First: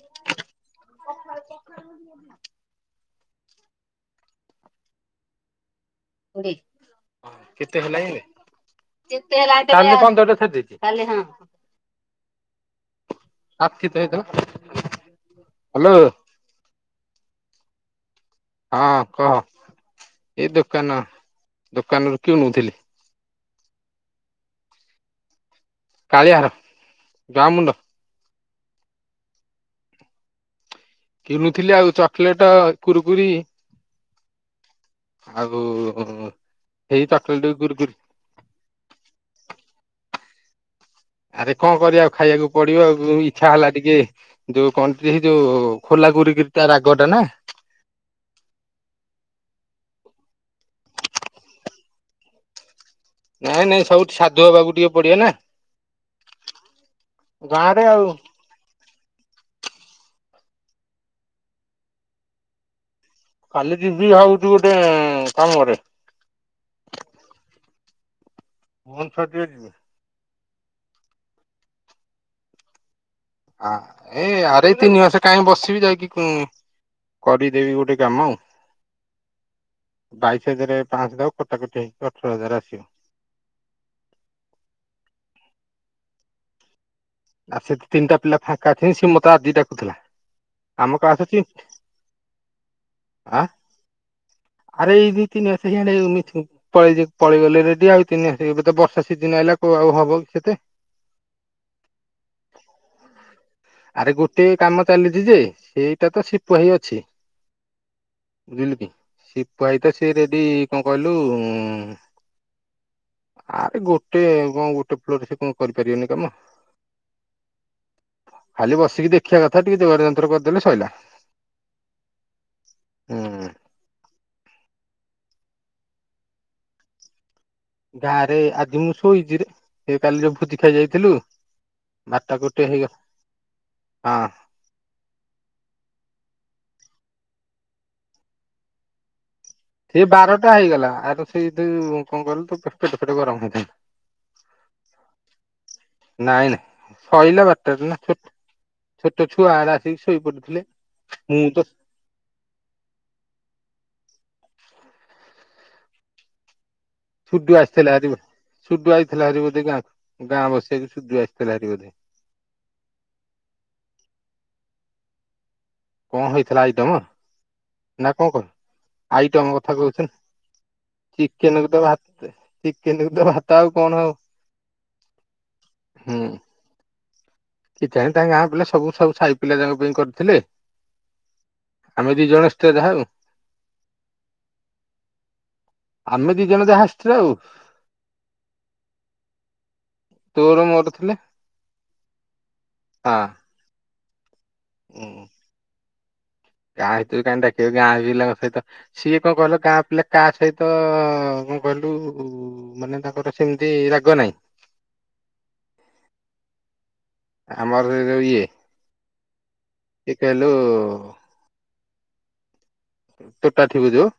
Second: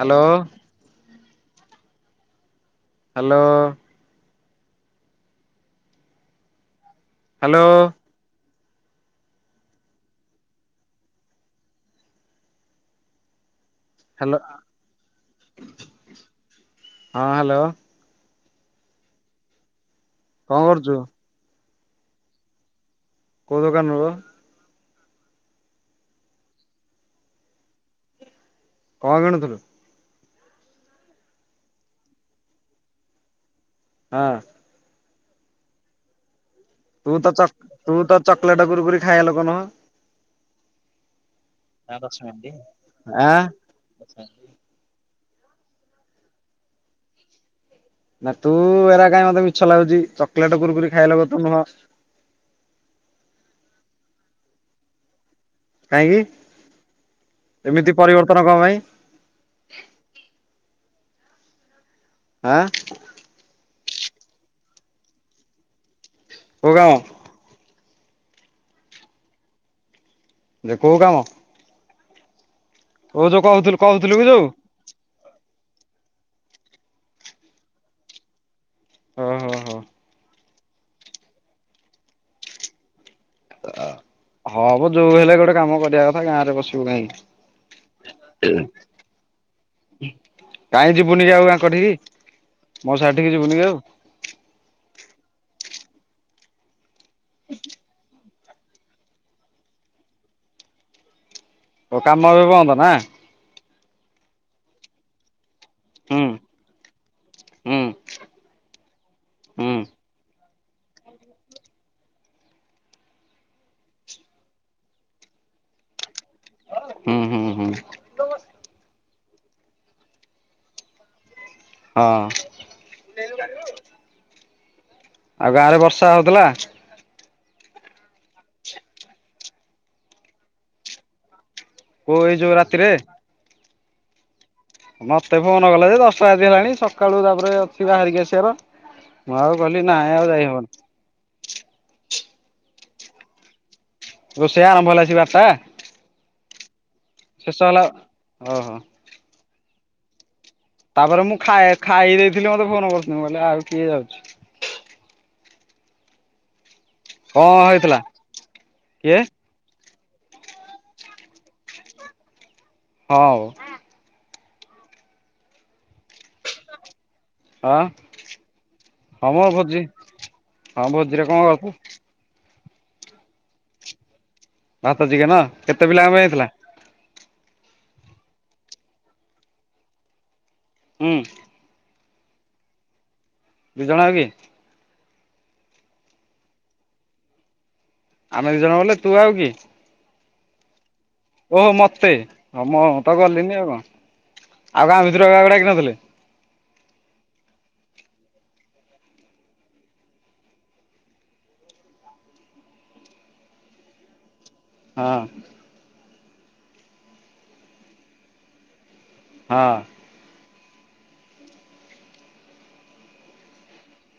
Hello hello [unintelligible] hello କେତେ? [unintelligible] ଯେତେ ହେଲା ତେବେ କାଲି ପନ୍ଦରରେ ଛାଡିଦେଇଚି। କାଲି ହଁ ଆପ୍ କେତେ ହ୍ୟାଲୋ ହେଇଥିଲା ହାଲୋ ହଁ ହାଲୋ ହଁ କହ ଏଇ କଣ କରୁଛୁ ଦୋକାନ ଦୋକାନୁରୁ କିଣୁଥିଲି। କୋଉ ଦୋକାନରୁ? କାଳିଆ ଘର ଗାଁମୁଣ୍ଡ କଣ କିଣୁଥିଲୁ? କିଣୁଥିଲି ଆଉ ଚକଲେଟ, କୁରୁକୁରି ହଁ [inaudible] ସେଇ ତୁ ତ ଚ ଚକୋଲେଟ କୁରୁକୁରି ତୁ ତ ଚକଲେଟ କୁରକୁରି ଖାଇଆ ଲୋକ ନୁହଁ? ଆରେ କଣ କରିଆ ଆଉ ଖାଇଆକୁ ପଡିବ। ଆ ଆଁ ଇଚ୍ଛା ହେଲା ଟିକେ ଯୋଉ କଣ ସେହି ଯୋଉ ଖୋଲା କୁରୁକୁରି ଟା ରାଗଟା ନା? ନା ତୁ ଏରା କାଇଁ ମତେ ମିଛ ଲାଗୁଚି ଚକଲେଟ କୁରୁକୁରି ଖାଇଆ ଲୋକ ତୁ ନୁହଁ। ନାଇଁ ନାଇଁ ସବୁ ସାଧୁ ହବାକୁ ଟିକେ ପଡିବ ନା? କାଇଁକି, ଗାଁ ରେ ଏମିତି ଆଉ ପରିବର୍ତ୍ତନ କଣ ପାଇଁ? ଆଁ କାଲି ଯିବି ହଉଚୁ ଗୋଟେ କାମରେ। କୋଉ କାମ? ଭୋବନଶର ଟିକେ ଯିବି। ଯେ କୋଉ କାମ? ଓ ଯୋଉ କହୁଥିଲୁ କହୁଥିଲୁ କି ଏ ଯୋଉ ଆରେ ତିନି ମାସେ କାଇଁ ବସିବି ଯାଇକି କରିଦେବି ଗୋଟେ କାମ ଆଉ। ଓହୋ ବାଇଶ ହଜାର ପାଞ୍ଚଶହ କଟାକଟି ହେଇକି ଅଠର ହଜାର ଆସିବ। ହଁ ମୋ ଯୋଉ ହେଲେ ଗୋଟେ କାମ କରିଆ କଥା ଗାଁରେ ବସିବୁ କାଇଁକି? ଆ ସେ ତିନିଟା ପିଲା ଫାଙ୍କା ଅଛନ୍ତି ସିଏ ମତେ ଆଜି ଡାକୁଥିଲା। ଆମ କାଇଁ କ୍ଲାସ ଯିବୁନି ଯେ ଅଛି ଆଉ ଆଙ୍କଠିକି ମଉସା ଘରଟିକି ଆ ଯିବୁନି କି ଆଉ ଆରେ ଏଇ ଦି ତିନି ମାସେ [unintelligible] ପଳେଇଚି ପଳେଇ ଗଲେ ରେଡି ଆଉ ତିନି ଏବେ ତ ବର୍ଷା ସିଜିନ ଆଇଲା କୋଉ ଆଉ ହବ ସେତେ? ଓ କାମ ଏବେ ବନ୍ଦ ନା ଆରେ ଗୋଟେ କାମ ଚାଲିଛି ଯେ ଏଇଟା ତ ହୁଁ ସିପୁ ଭାଇ ଅଛି ହୁଁ ବୁଝିଲୁ କି ସିପୁ ହୁଁ ଭାଇ ତ ସେ ରେଡି କଣ କହିଲୁ ଉଁ ଆରେ ଗୋଟେ କଣ ଗୋଟେ ଫ୍ଲୋରେ ସେ କଣ କରିପାରିବନି କାମ। ହୁଁ ହୁଁ ହୁଁ। ଖାଲି ବସିକି ଦେଖିବା କଥା ଟିକେ ଯୋଗାଡ ଯନ୍ତ୍ର କରିଦେଲେ ସଇଲା। ହଁ। ହୁଁ ଆଉ ଗାଁରେ ବର୍ଷା ହଉଥିଲା? ଗାଁରେ ଆଜି ମୁଁ ଶୋଇଛିରେ ସେ କାଲି ଯୋଉ ଭୋଜି ଖାଇ ଯାଇଥିଲୁ। କୋଉ ଏଇ ବାରଟା ଯୋଉ ଗୋଟେ ରାତିରେ ହେଇଗଲା ହଁ। ମତେ ଫୋନ କଲା ଯେ ଦଶଟା ରାତି ହେଲାଣି ସକାଳୁ ତାପରେ ଅଛି ବାହାରିକି ଆସିବାର। ମୁଁ ଆଉ କହିଲି ସେ ନାଇଁ ଆଉ ବାରଟା ଯାଇ ହବନି। ହେଇଗଲା ଆର ସେଇ ତୁ କଣ କହିଲୁ ତୁ ପେଟ ଫେଟ ଗରମ ହେଇଥାନ୍ତା। ରୋଷେଇ ଆରମ୍ଭ ହେଲା ସେଇ ବାରଟା। ନାଇଁ ନାଇଁ ସଇଲା ଶେଷ ହେଲା ବାରଟାରେ ନା ଓହୋ ଛୋଟ ଛୁଆ ଉରା ଆସିକି ଶୋଇପଡିଥିଲେ। ତାପରେ ମୁଁ ଖାଇ ଖାଇ ଦେଇଥିଲି ମତେ ଫୋନ କରୁଛନ୍ତି ମୁଁ କହିଲି ଆଉ କିଏ ଯାଉଛି? କଣ ସୁଡୁ ଆସିଥିଲା ହେଇଥିଲା ଆଜି ସୁଡୁ କିଏ ଆଇଥିଲା ହାରି ବୋଧେଗାଁ ଗାଁ ବସିବାକୁ ସୁଡୁ ଆସିଥିଲା ହାରି ବୋଧେ। ହଁ। କଣ ହେଇଥିଲା ଆଇଟମ? ହଁ ନା କଣ କର ହଁ ମ ଆଇଟମ କଥା ଭୋଜି କହୁଛୁ ନା ହଁ ଭୋଜିରେ କଣ ଗଳ୍ପ ଚିକେନକୁ ତ ଭା ଚିକେନକୁ ତ ଭାତ ଆଉ କଣ ଆଉ? ଭାତ ଚିକେନ କେତେ ପିଲାଙ୍କ ପାଇଁ ହେଇଥିଲା? କିଜାଣି ତା ଗାଁ ପିଲା ସବୁ ସାଇ ସାଇ ପିଲାଙ୍କ ପାଇଁ କରିଥିଲେ? ହୁଁ। ଆମେ ଦି ଜଣ ଆସ୍ତେ ଯାହାହଉ। ଦି ଜଣ ଆଉ କିଏ? ଆମେ ଦି ଜଣ ଯାହା ଆସିଥିଲେ ଆଉ। ଆମେ ଦି ଜଣ ବୋଲେ ତୁ ଆଉ କିଏ? ତୋର ମୋର ଥିଲେ। ଓହୋ ମତେ ମୁଁ ତ ହଁ ଗଲିନି ଆଉ କଣ ଆଉ ଗାଁ ଉଁ ଭିତରୁ କାହାକୁ ଡାକି ନଥିଲେ? ଗାଁ ଭିତରୁ କାହିଁକି ଡାକିବେ ଗାଁ ପିଲାଙ୍କ ସହିତ ସିଏ କଣ କହିଲ କା ପିଲା କା ସହିତ କଣ କହିଲୁ? ମାନେ ତାଙ୍କର ସେମିତି ରାଗ ନାହିଁ। ହଁ। ଆମର ଯଉ ଇଏ। ହଁ। କିଏ କେଲୁ? ତୋଟା ଥିବୁ ଯୋଉ।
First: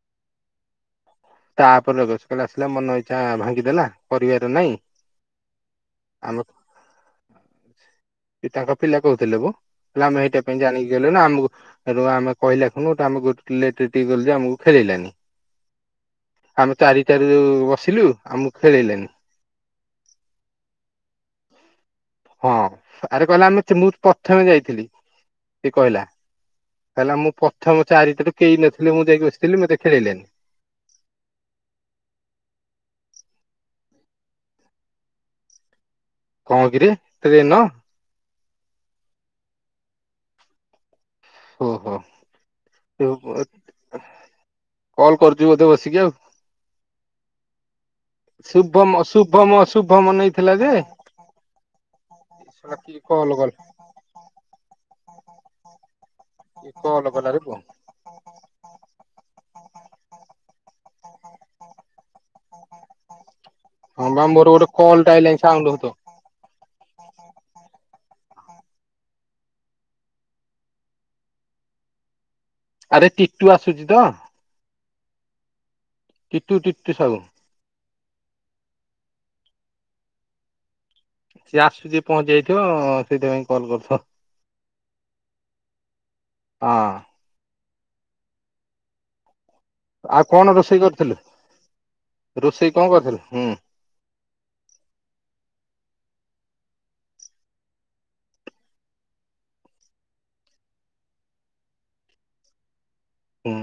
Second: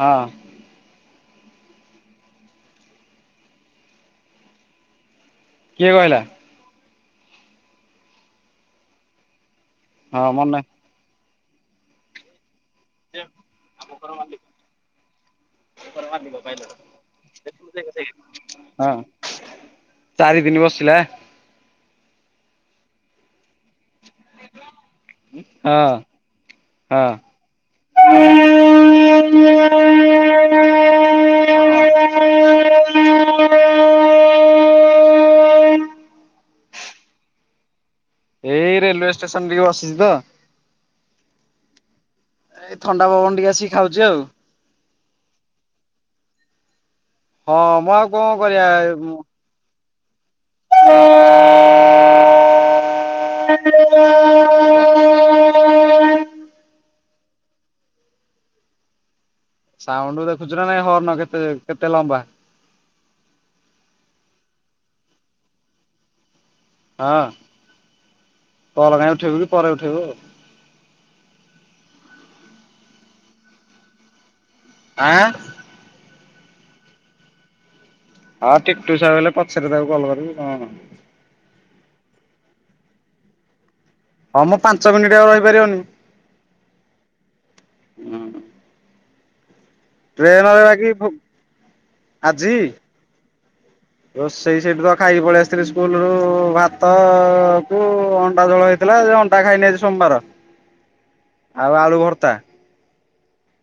ହଁ। ତାପରେ [inaudible] ଆସିଲା ମନ ଇଚ୍ଛା ଭାଙ୍ଗିଦେଲା ପରିବାର ନାଇଁ। କିଏ କହିଲା? ଆମେ ତାଙ୍କ ପିଲା କହୁଥିଲେ ହୋ କହିଲେ ଆମେ ହଁ ଏଇଟା ମନେ ପାଇଁ ଜାଣିକି ଦେଲା ଆମକୁ ଆମେ କହିଲାଠୁଁ ଆମକୁ ଲେଟରେ ଟିକେ ଗଲୁ ଯେ ଆମକୁ ଖେଳେଇଲେନି। ଘରମାଲିକ। ଆମେ ଚାରିଟାରୁ ବସିଲୁ ଆମକୁ ହଁ ଖେଳେଇଲେନି। ଚାରି ଦିନି ବସିଲା? ହଁ ଆରେ କହିଲା ଆମେ ମୁଁ ପ୍ରଥମେ ଯାଇଥିଲି ସେ ହଁ କହିଲା। ହଁ କହିଲା ମୁଁ ପ୍ରଥମ ଚାରିିତାରୁ କେହି ନଥିଲେ ମୁଁ ଯାଇକି ବସିଥିଲି ମତେ ଖେଳେଇଲେନି। କଣ କିରେ ଏତେ ଦିନ ଏଇ ରେଲୱେ ଷ୍ଟେସନ ଟିକେ ବସିଛି ତ ଓହୋ ଏଇ ଥଣ୍ଡା ପବନ ଟିକେ ଆସିକି ଖାଉଛି ଆଉ। କଲ କରୁଛୁ ବୋଧେ ବସିକି ଆଉ। ହଁ ମୁଁ ଆଉ କଣ କରିବା ଶୁଭମ ଶୁଭ ଶୁଭମ-ଶୁଭମ ନେଇଥିଲା ଯେ। କିଏ କଲ କଲା। [inaudible] କିଏ କଲ କଲାରେ ପୁଅ। ସାଉଣ୍ଡ ଦେଖୁଛୁ ନା ନାଇଁ ହର୍ଣ କେତେ କେତେ ଲମ୍ବା। ହଁ ବା ମୋର ଗୋଟେ କଲ୍ଟା ଆଇଲାଇଁ ସାଉଣ୍ଡ ହଉଥବ। ହଁ କଲ କାଇଁ ଉଠେଇବୁ କି ପରେ ଉଠେଇବୁ ଆଉ। ଆରେ ଟିଟୁ ଆସୁଛି ତ? ଆଁ? ଟିଟୁ ଟିଟୁ ସାହୁ। ହଉ ଟିଟୁ ସାହୁ ହେଲେ ପଛରେ ତାକୁ କଲ୍ କରିବି କଣ ସିଏ ଆସୁଛି ପହଞ୍ଚି ଯାଇଥିବ ସେଇଥିପାଇଁ କଲ୍ କରୁଥିବ। ହଁ ମ ପାଞ୍ଚ ମିନିଟ୍ ଆଉ ରହିପାରିବନି। ହଁ। ହୁଁ। ଆଉ କଣ ଟ୍ରେନରେ ରୋଷେଇ ବାକି କରିଥିଲୁ ଆଜି ରୋଷେଇ କଣ କରିଥିଲୁ ହୁଁ ରୋଷେଇ ସେଇଠି ତ ଖାଇକି ପଳେଇ ଆସିଥିଲି ସ୍କୁଲ ରୁ ଭାତ କୁ ଅଣ୍ଡା ଝୋଳ ହେଇ ଥିଲା ଯେ ଅଣ୍ଟା ଖାଇନି ଆଜି ସୋମବାର। ଆଉ ଆଳୁ ଭର୍ତ୍ତା। ହୁଁ,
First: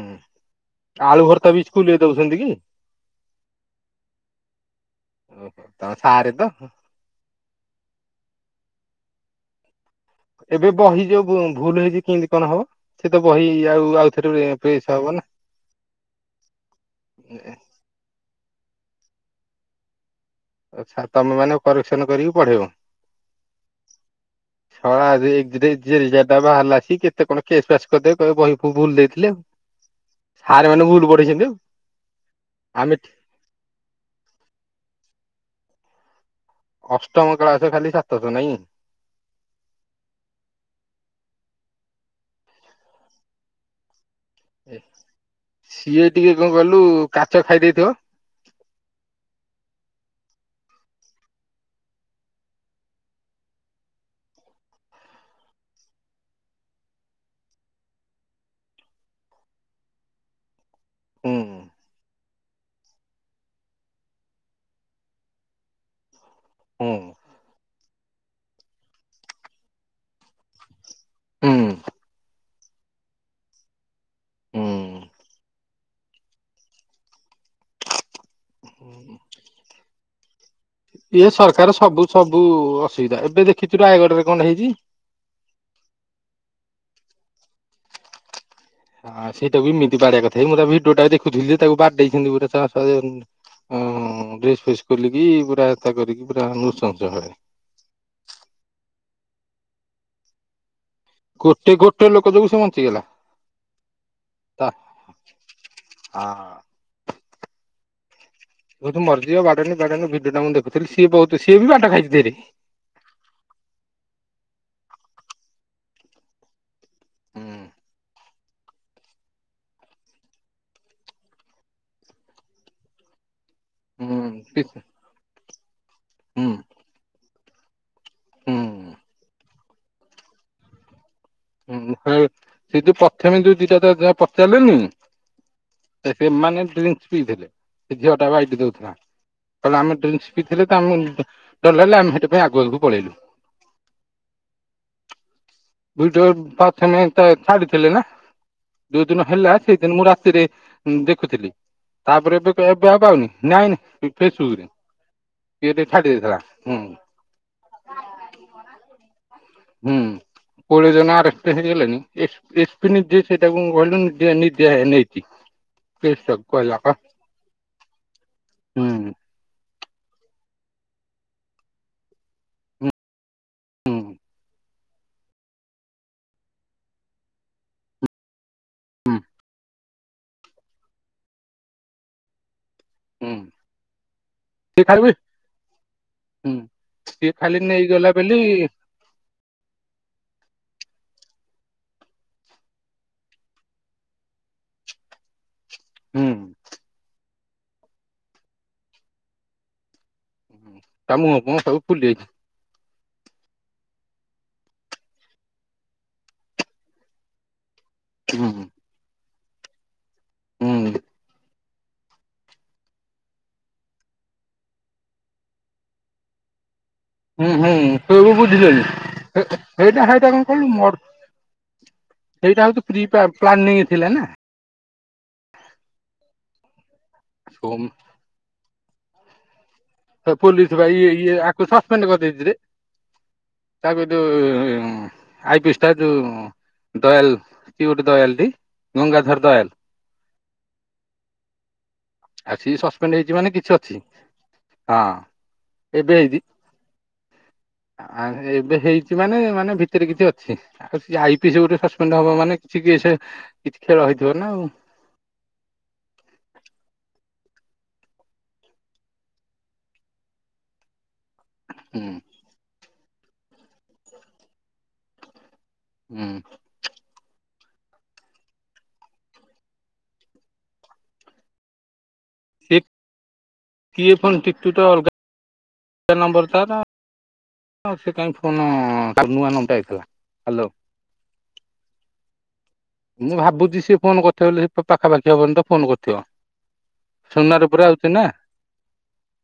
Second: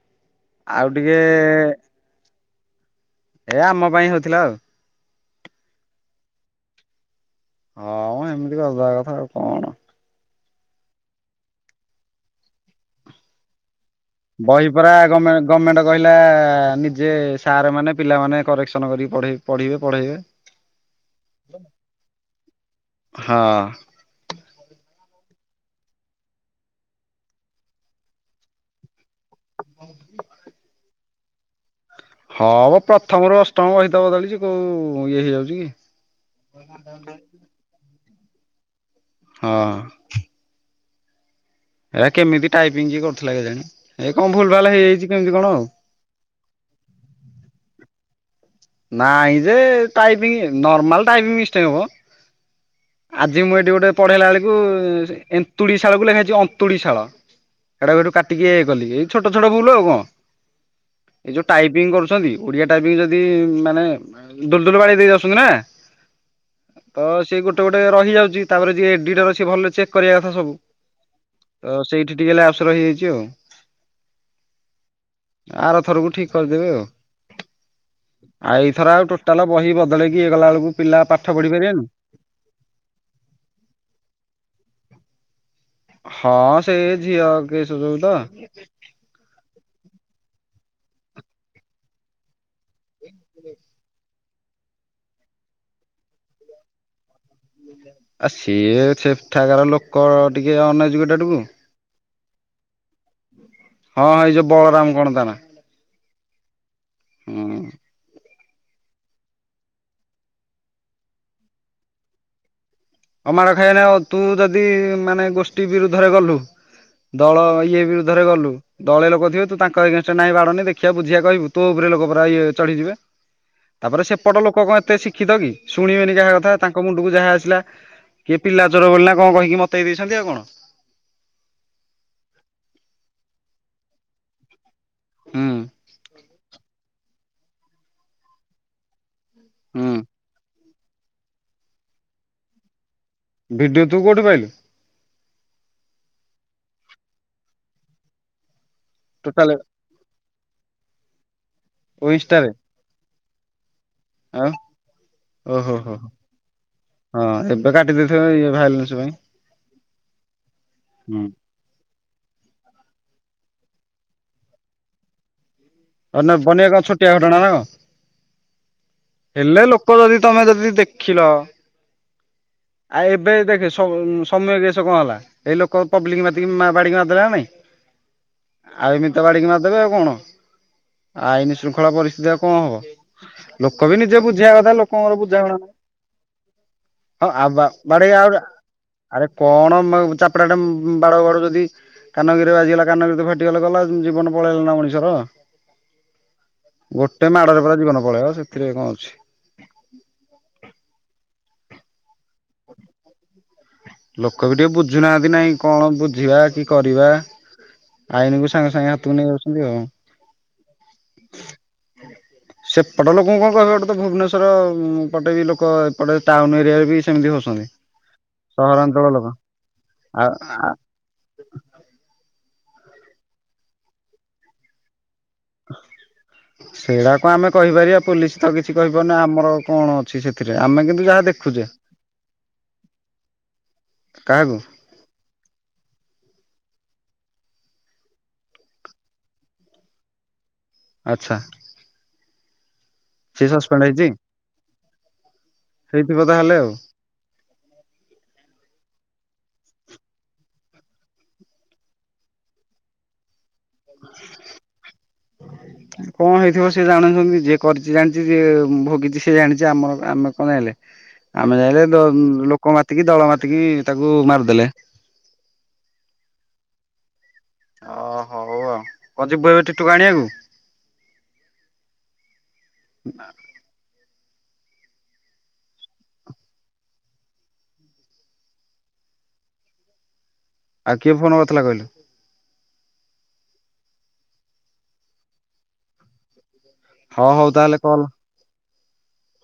ଆଉ ଟିକେ ଆଳୁ ଭର୍ତା ବି ସ୍କୁଲ ରେ ଦଉଛନ୍ତି କି? ଏ ଆମ ପାଇଁ ହଉଥିଲା ଆଉ। ଓହୋ ତମେ ସାରେ ତ। ହଁ ଏମିତି କରିଦବା କଥା ଆଉ କଣ। ଏବେ ବହି ଯୋଉ ବ ଭୁଲ ହେଇଚି କିନ୍ତି କଣ ହବ, ସେ ତ ବହି ଆଉ ଆଉ ବହି ପରା ଗମେ ଗମେଣ୍ଟ କହିଲା, ନିଜେ ସାର୍ ମାନେ ପିଲାମାନେ କରେକ୍ସନ କରିକି ପଢେ ପଢ଼ିବେ ପଢେଇବେ। ଆଛା ତମେମାନେ କରେକ୍ସନ କରିକି ପଢେଇବ। ହଁ ସଲା ରେ ରିଯାତ ବାହାରିଲା ଆସି କେତେ କଣ କେସ୍ ବାସ୍ କରିଦେବେ କହିବେ ବହି ଫୁ ଭୁଲ ଦେଇଥିଲେ ଆଉ। ସାର୍ ମାନେ ଭୁଲ ପଠେଇଛନ୍ତି ଆଉ। ହଁ ମ ଆମେ ପ୍ରଥମରୁ ଅଷ୍ଟମ ବହିତ ବଦଳିଚି କୋଉ ଇଏ ହେଇଯାଉଛି କି? ଅଷ୍ଟମ କ୍ଳାସ ଖାଲି ସାତଶହ ନାଇଁ? ହଁ। ହେଟା କେମିତି ଟାଇପିଙ୍ଗ କିଏ କରୁଥିଲା କେ ଜାଣି, ହେଇ କଣ ଭୁଲ ଭାଲ ହେଇଯାଇଛି କେମିତି କଣ ଆଉ। ସିଏ ଟିକେ କଣ କହିଲୁ କାଚ ଖାଇଦେଇେଇଥିବ ନାଇଁ ଯେ ଟାଇପିଂ ନର୍ମାଲ ଟାଇପିଂ ମିଷ୍ଟେକ୍ ମ। ଆଜି ମୁଁ ଏଠି ଗୋଟେ ପଢେଇଲା ବେଳକୁ ଏନ୍ତୁଡି ଶାଳକୁ ଲେଖା ହେଇଛି ଅନ୍ତୁଡି ଶାଳ। ହେଟା କୁ ହେଠୁ କାଟିକି ଏକଲି, ଏଇ ଛୋଟ ଛୋଟ ଭୁଲ ଆଉ କଣ। ଏଇ ହୁଁ ଯୋଉ ଟାଇପିଂ କରୁଚନ୍ତି ଓଡିଆ ଟାଇପିଙ୍ଗ ଯଦି ମାନେ ଦୁଲ ଦୁଲ ବାଡି ଦେଇ ଯାଉସନ୍ତି ନା। ହୁଁ ତ ସିଏ ଗୋଟେ ଗୋଟେ ରହି ଯାଉଛି ତାପରେ ଯିଏ ଏଡିଟର ସିଏ ଭଲରେ ଚେକ୍ କରିବା କଥା ସବୁ। ହୁଁ ତ ସେଇଠି ଟିକେ ଲାବ୍ସ୍ ରହିଯାଇଛି ଆଉ। ହୁଁ। ଆର ଥରକୁ ଠିକ କରିଦେବେ ଆଉ। ଆଉ ଏଇଥର ଆଉ ଟୋଟାଲ ବହି ବଦେଇକି ଇଏକଲା ବେଳକୁ ପିଲା ପାଠ ଇଏ ପଢି ସରକାର ପାରିବେନି। ସବୁ ସବୁ ଅସୁବିଧା, ଏବେ ଦେଖିଛୁ ରାୟଗଡ ରେ କଣ ହେଇଛି? ହଁ ସେ ଝିଅ କେସ୍ ଯୋଉତ। ହଁ ସେଇଟା ବି ଏମିତି ବାଡେଇଆ କଥାକି, ମୁଁ ତା ଭିଡିଓଟା ଦେୁଥିଲ ଯେ ତାକୁ ବାଡେଇସନ୍ତି ଗୁରେ ତ ତା ଯେ ଡ୍ରେସ୍ ଫେସ୍ ଖୋଲିକି ପୁରା ଏତା କରିକି ପୁରା ନୃସଂସ ଭାବରେ। ଆ ସିଏ ସେଠାକାର ଲୋକ ଟିକେ ଅନ ଏଯୁକେଟଡକୁ। ଗୋଟେ ଗୋଟେ ଲୋକ ଯୋଗୁ ସେ ବଞ୍ଚିଗଲା। ହଁ ହେଇ ଯୋଉ ବଳରାମ କଣ ତା ନା। ଆ। ଉଁ। ବହୁତ ମରିଯିବ ବାଡନୀ ବାଡାନୀ ଭିଡିଓ ଟା ମୁଁ ଦେଖଥିଲି ସିଏ ବହୁତ ସିଏ ବି ବାଟ ଖାଇଛି ଢେର୍। ଆଉ ମାଡ ଖାଇବନି ଆଉ ତୁ ଯଦି ମାନେ ଗୋଷ୍ଠୀ ବିରୁଦ୍ଧରେ ଗଲୁ ଦଳ ହୁଁ ଇଏ ବିରୁଦ୍ଧରେ ଗଲୁ। ଦଳେ ଲୋକ ଥିବେ, ତୁ ତାଙ୍କ ଏଗେନଷ୍ଟ ନାଇଁ ବାଡ଼ନି ଦେଖିବା ବୁଝିବା କହିବୁ ତୋ ଉପରେ ଲୋକ ପରା ଏ ଚଢିଯିବେ। ତାପରେ ସେପଟ ଲୋକ ହୁଁ କଣ ଏତେ ଶିକ୍ଷିତ କି? ଶୁଣିବେନି ଯାହା ହୁଁ କଥା ତାଙ୍କ ମୁଣ୍ଡକୁ ଯାହା ଆସିଲା କିଏ ପିଲା ହୁଁ ଚୋର ବୋଲି ନା କଣ କହିକି ମତେଇ ଦେଇସନ୍ତି ଆଉ କଣ। ହୁଁ ସେ ଯୋଉ ପ୍ରଥମେ ଯୋଉ ଦିଟାଟା ଯା ତାକୁ ପଚାରିଲେନି ହୁଁ ସେମାନେ ଡ୍ରିଙ୍କସ ପିଇଥିଲେ ସେ ଝିଅ ଟା ବାଇଟ ଦଉଥିଲା। କହଲା ହୁଁ ଆମେ ଡ୍ରୀଙ୍କସ ପିଥିଲେ ତ ଆମ ଡରଲାଗିଲା ଆମେ ସେଇଥି ପାଇଁ ଆଗ ଆଗକୁ ପଳେଇଲୁ। ଭିଡ଼ିଓ ତୁ କଉଠି ପାଇଲୁ? ଭିଡିଓ ପ୍ରଥମେ ତ ଛାଡିଥିଲେ ନା। ଯୋଉ ଦିନ ଟୋଟାଲ ହେଲା ସେଇ ଦିନ ମୁଁ ରାତିରେ ଦେଖୁଥିଲି, ଓ ତାପରେ ଇନଷ୍ଟାରେ ଏବେ କାଇଁ ଏବେବା ଆଉ ପାଉନି ନାଇଁ ନାଇଁ ଆଉ ଫେସବୁରେ, ଓହୋ କିଏ ଦେ ହୋ ଛାଡ଼ି ଦେଇଥିଲା ହୁଁ। ହଁ ଏବେ କାଟିଦେଇଥିବ ଇ ଭାଇଲେନ୍ସ ପାଇଁ। ହୁଁ ପୁଲି ହୁଁ ନାରେ। ହେଇଗଲେଣିି ଏପ ଏସପି ନିଜେ ସେଇଟାକୁ କହିଲୁ ନେଇଛିି ବନ୍ୟା କଣ ଛୋଟିଆ ଘଟଣା ନା କ ହୁଁ ହୁଁ ହେଲେ ଲୋକ ଯଦି ତମେ ଯଦି ଦେଖିଲ ଆୟେ ଏବେ ଦେଖେ ସମ୍ ସମୟ କେସ କଣ ହେଲା। ଏଇ ଲୋକ ପବ୍ଲିକ ମାତିି ବାଡିକି ମାରଦେବା ନାଇଁ। ଆଉ ହୁଁ ଏମିିତ ବାଡ଼ିକି ମାରି ଦେବେ ଆଉ କଣ। ଆଇନ ଶୃଙ୍ଖଳା ପରିସ୍ଥିତିରେ କଣ ହବ। ହୁଁ ଲୋକ ବି ନିଜେ ବୁଝିବା କଥା ସେ ଖାଲି ଲୋକଙ୍କର ବୁଝା ଗଣା ହୁଁ ହଁ ସିଏ ଖାଲି ଆ ନେଇଗଲା ବାଡ଼େଇ ଆଉ ବୋଲି ର ଆରେ କଣ ଚାପଟା ଟା ବାଡ ବାଡ଼ାଉ ଯଦି କାନଗିରିରେ ଆଜିଗଲା କାନଗିରି ତ ଫାଟିଗଲେ ଗଲା ଜୀବନ ପଳେଇଲା ନା ମଣିଷର। ହୁଁ। ଗୋଟେ ମାଡରେ ପୁରା ଜୀବନ ପଳେଇବା ସେଥିରେ କଣ ଅଛି। ତ ମୁୁୁଁହ ଫୁହଁ ସବୁ ଫୁଲି ଯାଇଛି। ଲୋକ ବି ଟିକେ ବୁଝୁନାହାନ୍ତି ନାଇଁ କଣ ବୁଝିବା କି କରିବା। ଆଇନୀକୁ ହୁଁ ସାଙ୍ଗେ ସାଙ୍ଗେ ହାତକୁ ନେଇ ଯାଉଛନ୍ତି ହୁଁ ଆଉ। ସେପଟ ଲୋକଙ୍କୁ କଣ କହିବ ଗଟେ ତ ଭୁବନେଶ୍ବର ପଟେ ବି ଲୋକ ଏପଟେ ଟାଉନ ଏରିଆରେ ବି ସେମିତି ହଉଛନ୍ତି। ସେବ ବୁଝିିଲଲି ସହରାଞ୍ଚଳ ଲୋକ ସେଇଟା ସେଇଟା ଆଉ କଣ ଆ କିଲୁ ମୋର ସେଇଟା ହଉଛି ପ୍ରି ପ୍ଲା ପ୍ଲାନିଙ୍ଗ ନେଇ ଥିଲା ନା। ସେଇଡାକୁ ଆମେ କହିପାରିବା ପୋଲିସ ତ କିଛି କହିପାରୁନି ଆମର କଣ ଅ ପୋଲିସ ବା ଇ ଇଏ ଆକୁ ସସ୍ପେଣ୍ଡ କରିଦେଇଛିରେ। ତା ଭିଡ୍ କାହାକୁ ଉଁ ଆଇ ପିଏସ ଟା ଯୋଉ ଦୟାଲଉ ଦୟାଲ ଟି ଗଙ୍ଗାଧର ଦୟାଲ। ଆଚ୍ଛା ଆଉ ସି ସସ୍ପେଣ୍ଡ ହେଇଛି ସିଏ ମାନେ କିଛି ସସ୍ପେଣ୍ଡ ଅଛି ହେଇଛି ହଁ କେବେ ହେଇଥିବ ହେଇଚି? ତାହେଲେ ଆଉ। ଆ ଏବେ ହେଇଛି ମାନେ ମାନେ ଭିତରେ କିଛି ଅଛି। ଆଉ ସିଏ ଆଇ ପି ଏସ୍ ଗୋଟେ ସସ୍ପେଣ୍ଡ ହବ ମାନେ କିଛି କେସ୍ କିଛି ଖେଳ ହେଇଥିବ ନା ଆଉ। କଣ ହେଇଥିବ ସେ ଜାଣୁଛନ୍ତି ଯିଏ କରିଛି ଜାଣିଛି ଯିଏ ଭୋଗିଛି ସିଏ ଜାଣିଛି। ଆମର ଆମେ କଣ ଯାଇଁଲେ? ଆମେ ଯାଇଁଲେ ହୁଁ ଲୋକ ମାତିକି ଦଳ ମାତିକି ତାକୁ ମାରିଦେଲେ। ହୁଁ ଓ ହଉ ଆଉ କଣ ଯିବୁ ଏବେ ଟିଟୁକୁ ଆଣିବାକୁ? ସେ କିଏ ଫନ୍ ଟିକ ଟୁ ଟା ଅଲଗା ତେ ନମ୍ବର ତାର ହଉ ସେ କାହିଁ ଫୋନ ନୂଆ ନମ୍ଟା ଆଇଥିଲା। ହାଲୋ ଆଉ କିଏ ଫୋନ କରିଥିଲା କହିଲେ? ମୁଁ ଭାବୁଛି ସିଏ ଫୋନ୍ କରିଥିବ ବୋଲି ପାଖାପାଖି ପର୍ଯ୍ୟନ୍ତ ଫୋନ୍ କରିଥିବ। ହଁ ହଉ ସୁନା ତାହେଲେ ରୁପାରେ କଲ୍ ଆଉଛି ନା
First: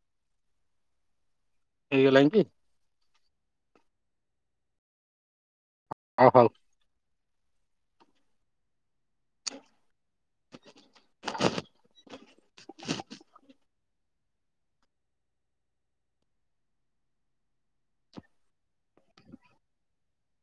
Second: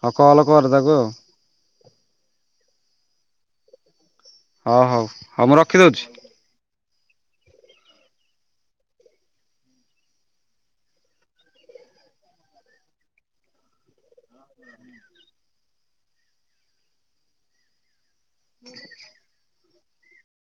ହଁ କଲ୍ କର ତାକୁ ଆଉ ହେଇଗଲାଣି କି? ହଁ ହଉ ହଉ ମୁଁ ରଖିଦଉଛି। ହଉ ହଲ୍ [inaudible]